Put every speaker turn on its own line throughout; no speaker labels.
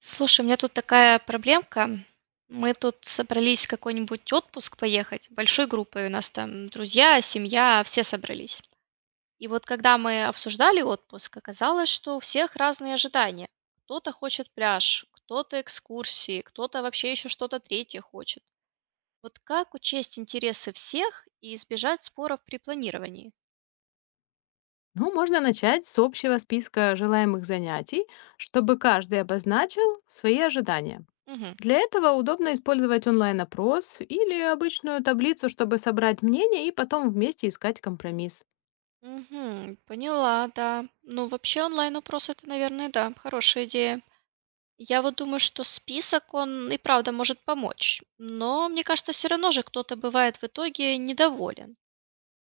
Слушай, у меня тут такая проблемка. Мы тут собрались в какой-нибудь отпуск поехать большой группой. У нас там друзья, семья, все собрались. И вот когда мы обсуждали отпуск, оказалось, что у всех разные ожидания. Кто-то хочет пляж, кто-то экскурсии, кто-то вообще еще что-то третье хочет. Вот как учесть интересы всех и избежать споров при планировании?
Ну, можно начать с общего списка желаемых занятий, чтобы каждый обозначил свои ожидания.
Угу.
Для этого удобно использовать онлайн-опрос или обычную таблицу, чтобы собрать мнение и потом вместе искать компромисс.
Угу, поняла, да. Ну, вообще онлайн-опрос это, наверное, да, хорошая идея. Я вот думаю, что список, он и правда может помочь. Но мне кажется, все равно же кто-то бывает в итоге недоволен.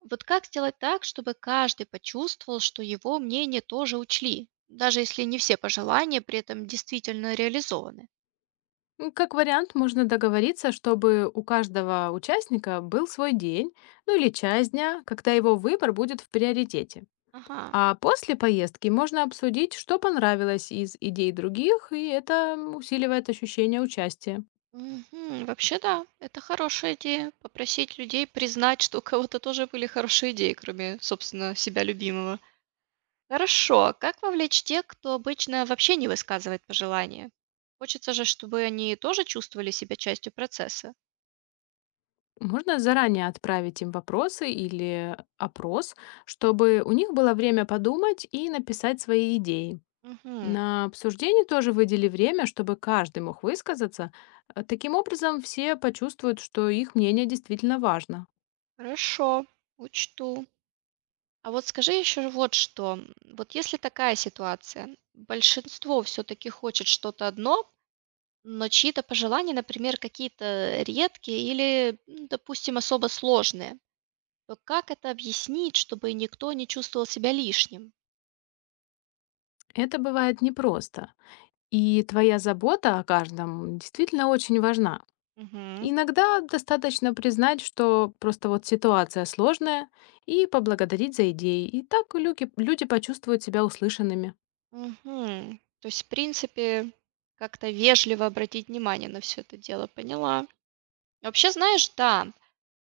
Вот как сделать так, чтобы каждый почувствовал, что его мнение тоже учли, даже если не все пожелания при этом действительно реализованы?
Как вариант, можно договориться, чтобы у каждого участника был свой день, ну или часть дня, когда его выбор будет в приоритете.
Ага.
А после поездки можно обсудить, что понравилось из идей других, и это усиливает ощущение участия.
Мгм. Вообще да, это хорошая идея. Попросить людей признать, что у кого-то тоже были хорошие идеи, кроме, собственно, себя любимого. Хорошо. Как вовлечь тех, кто обычно вообще не высказывает пожелания? Хочется же, чтобы они тоже чувствовали себя частью процесса.
Можно заранее отправить им вопросы или опрос, чтобы у них было время подумать и написать свои идеи.
Мгм.
На обсуждение тоже выдели время, чтобы каждый мог высказаться. Таким образом, все почувствуют, что их мнение действительно важно.
Хорошо, учту. А вот скажи еще вот что. Вот если такая ситуация, большинство все-таки хочет что-то одно, но чьи-то пожелания, например, какие-то редкие или, допустим, особо сложные, то как это объяснить, чтобы никто не чувствовал себя лишним?
Это бывает непросто. И твоя забота о каждом действительно очень важна.
Мгм.
Иногда достаточно признать, что просто вот ситуация сложная, и поблагодарить за идеи. И так люди почувствуют себя услышанными.
Мгм. То есть, в принципе, как-то вежливо обратить внимание на все это дело. Поняла. Вообще, знаешь, да,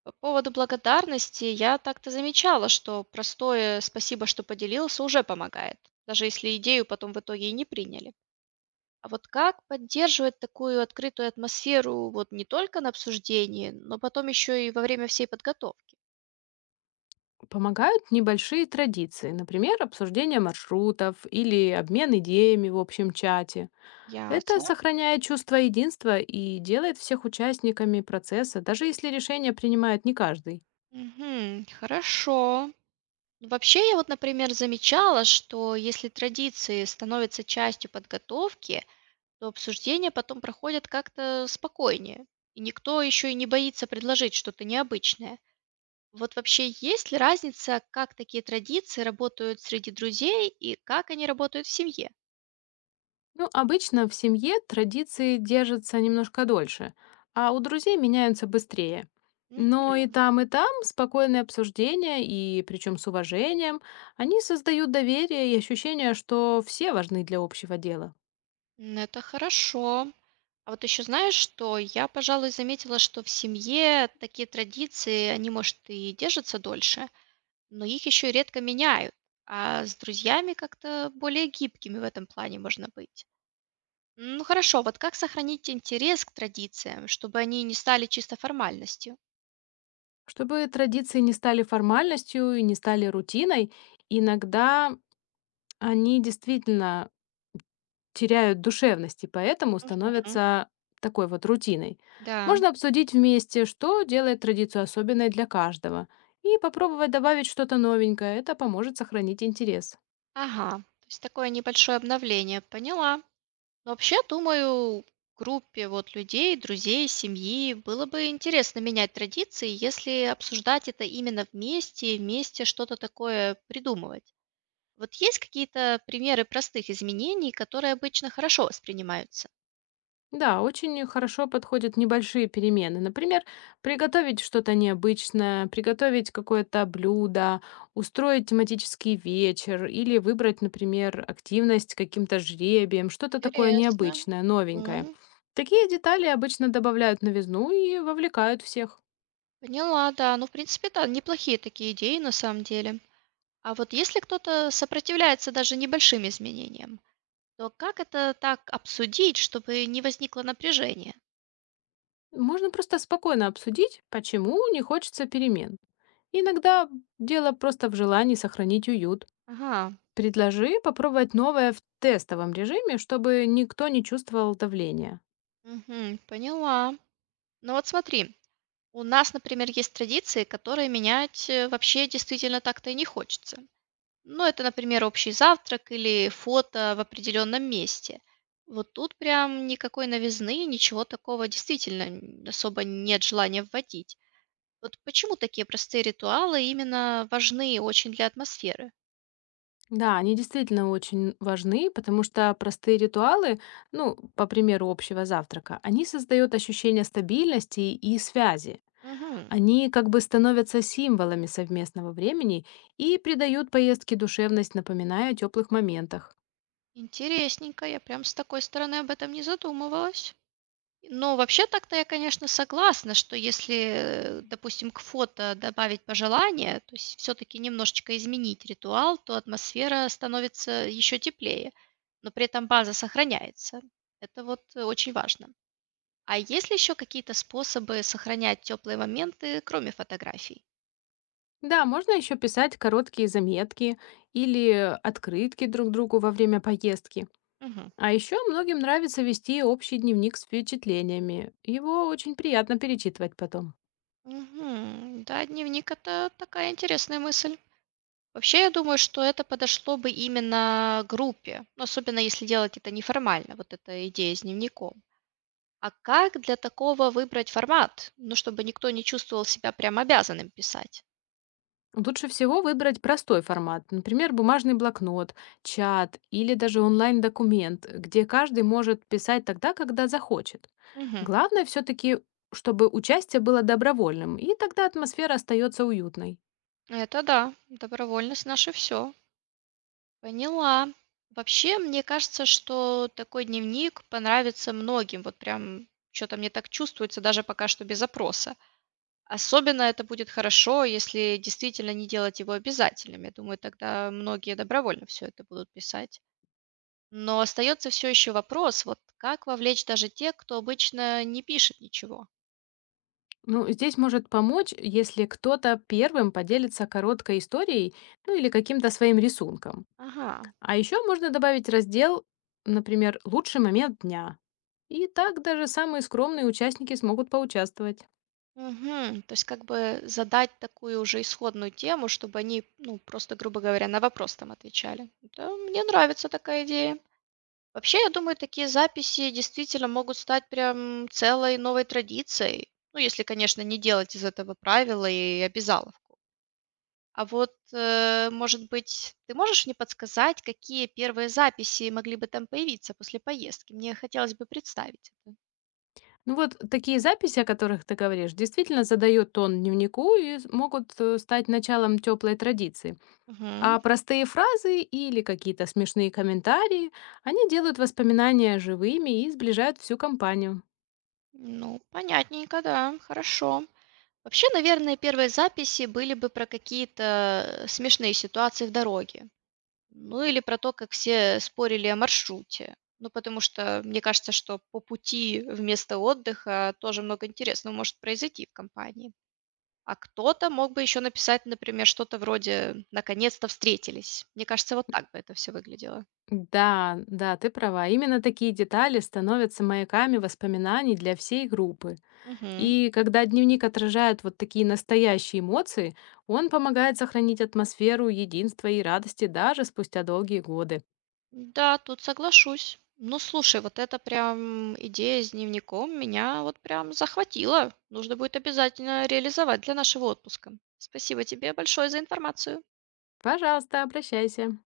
по поводу благодарности я так-то замечала, что простое "спасибо, что поделился" уже помогает, даже если идею потом в итоге и не приняли. А вот как поддерживать такую открытую атмосферу вот не только на обсуждении, но потом еще и во время всей подготовки?
Помогают небольшие традиции, например, обсуждение маршрутов или обмен идеями в общем чате. Это
Ясно.
сохраняет чувство единства и делает всех участниками процесса, даже если решение принимает не каждый.
Мгм. Хорошо. Ну, вообще, я вот, например, замечала, что если традиции становятся частью подготовки, то обсуждения потом проходят как-то спокойнее, и никто еще и не боится предложить что-то необычное. Вот вообще есть ли разница, как такие традиции работают среди друзей и как они работают в семье?
Ну, обычно в семье традиции держатся немножко дольше, а у друзей меняются быстрее. Но
Мгм.
и там спокойное обсуждение, и причем с уважением, они создают доверие и ощущение, что все важны для общего дела.
Это хорошо. А вот еще знаешь, что я, пожалуй, заметила, что в семье такие традиции, они, может, и держатся дольше, но их еще редко меняют, а с друзьями как-то более гибкими в этом плане можно быть. Ну хорошо, вот как сохранить интерес к традициям, чтобы они не стали чисто формальностью?
Чтобы традиции не стали формальностью и не стали рутиной, иногда они действительно теряют душевность и поэтому
Мгм.
становятся такой вот рутиной.
Да,
Можно обсудить вместе, что делает традицию особенной для каждого, и попробовать добавить что-то новенькое. Это поможет сохранить интерес.
ага, то есть такое небольшое обновление, поняла. Но вообще, думаю, группе вот людей, друзей, семьи было бы интересно менять традиции, если обсуждать это именно вместе, и вместе что-то такое придумывать. Вот есть какие-то примеры простых изменений, которые обычно хорошо воспринимаются?
Да, очень хорошо подходят небольшие перемены. Например, приготовить что-то необычное, приготовить какое-то блюдо, устроить тематический вечер или выбрать, например, активность каким-то жребием, что-то такое
Интересно.
необычное, новенькое.
М,
Такие детали обычно добавляют новизну и вовлекают всех.
Поняла, да. Ну, в принципе, да, неплохие такие идеи на самом деле. А вот если кто-то сопротивляется даже небольшим изменениям, то как это так обсудить, чтобы не возникло напряжение?
Можно просто спокойно обсудить, почему не хочется перемен. Иногда дело просто в желании сохранить уют.
Ага,
Предложи попробовать новое в тестовом режиме, чтобы никто не чувствовал давления.
мгм, поняла. Ну вот смотри, у нас, например, есть традиции, которые менять вообще действительно так-то и не хочется. Ну, это, например, общий завтрак или фото в определенном месте. Вот тут прям никакой новизны, ничего такого действительно особо нет желания вводить. Вот почему такие простые ритуалы именно важны очень для атмосферы?
Да, они действительно очень важны, потому что простые ритуалы, ну, по примеру общего завтрака, они создают ощущение стабильности и связи.
Мгм.
Они как бы становятся символами совместного времени и придают поездке душевность, напоминая о теплых моментах.
Интересненько, я прям с такой стороны об этом не задумывалась. Ну, вообще так-то я, конечно, согласна, что если, допустим, к фото добавить пожелание, то есть все-таки немножечко изменить ритуал, то атмосфера становится еще теплее, но при этом база сохраняется. Это вот очень важно. А есть ли еще какие-то способы сохранять теплые моменты, кроме фотографий?
Да, можно еще писать короткие заметки или открытки друг другу во время поездки.
Мгм.
А еще многим нравится вести общий дневник с впечатлениями. Его очень приятно перечитывать потом.
Мгм. Да, дневник это такая интересная мысль. Вообще, я думаю, что это подошло бы именно группе, ну, особенно если делать это неформально, вот эта идея с дневником. А как для такого выбрать формат, ну, чтобы никто не чувствовал себя прям обязанным писать?
Лучше всего выбрать простой формат, например, бумажный блокнот, чат или даже онлайн-документ, где каждый может писать тогда, когда захочет.
Мгм.
Главное все-таки, чтобы участие было добровольным, и тогда атмосфера остается уютной.
Это да, добровольность наше все. Поняла. Вообще, мне кажется, что такой дневник понравится многим, вот прям что-то мне так чувствуется, даже пока что без опроса. Особенно это будет хорошо, если действительно не делать его обязательным. Я думаю, тогда многие добровольно все это будут писать. Но остается все еще вопрос, вот как вовлечь даже тех, кто обычно не пишет ничего.
Ну, здесь может помочь, если кто-то первым поделится короткой историей, ну или каким-то своим рисунком.
Ага.
А еще можно добавить раздел, например, «Лучший момент дня». И так даже самые скромные участники смогут поучаствовать.
Мгм. То есть как бы задать такую уже исходную тему, чтобы они, ну, просто, грубо говоря, на вопрос там отвечали. Да, мне нравится такая идея. Вообще, я думаю, такие записи действительно могут стать прям целой новой традицией. Ну, если, конечно, не делать из этого правила и обязаловку. А вот, может быть, ты можешь мне подсказать, какие первые записи могли бы там появиться после поездки? Мне хотелось бы представить это.
Ну вот такие записи, о которых ты говоришь, действительно задают тон дневнику и могут стать началом теплой традиции.
Мгм.
А простые фразы или какие-то смешные комментарии, они делают воспоминания живыми и сближают всю компанию.
Ну, понятненько, да, хорошо. Вообще, наверное, первые записи были бы про какие-то смешные ситуации в дороге. Ну, или про то, как все спорили о маршруте. Ну, потому что мне кажется, что по пути вместо отдыха тоже много интересного может произойти в компании. А кто-то мог бы еще написать, например, что-то вроде «наконец-то встретились». Мне кажется, вот так бы это все выглядело.
Да, да, ты права. Именно такие детали становятся маяками воспоминаний для всей группы.
Мгм.
И когда дневник отражает вот такие настоящие эмоции, он помогает сохранить атмосферу единства и радости даже спустя долгие годы.
Да, тут соглашусь. Ну, слушай, вот эта прям идея с дневником меня вот прям захватила. Нужно будет обязательно реализовать для нашего отпуска. Спасибо тебе большое за информацию.
Пожалуйста, обращайся.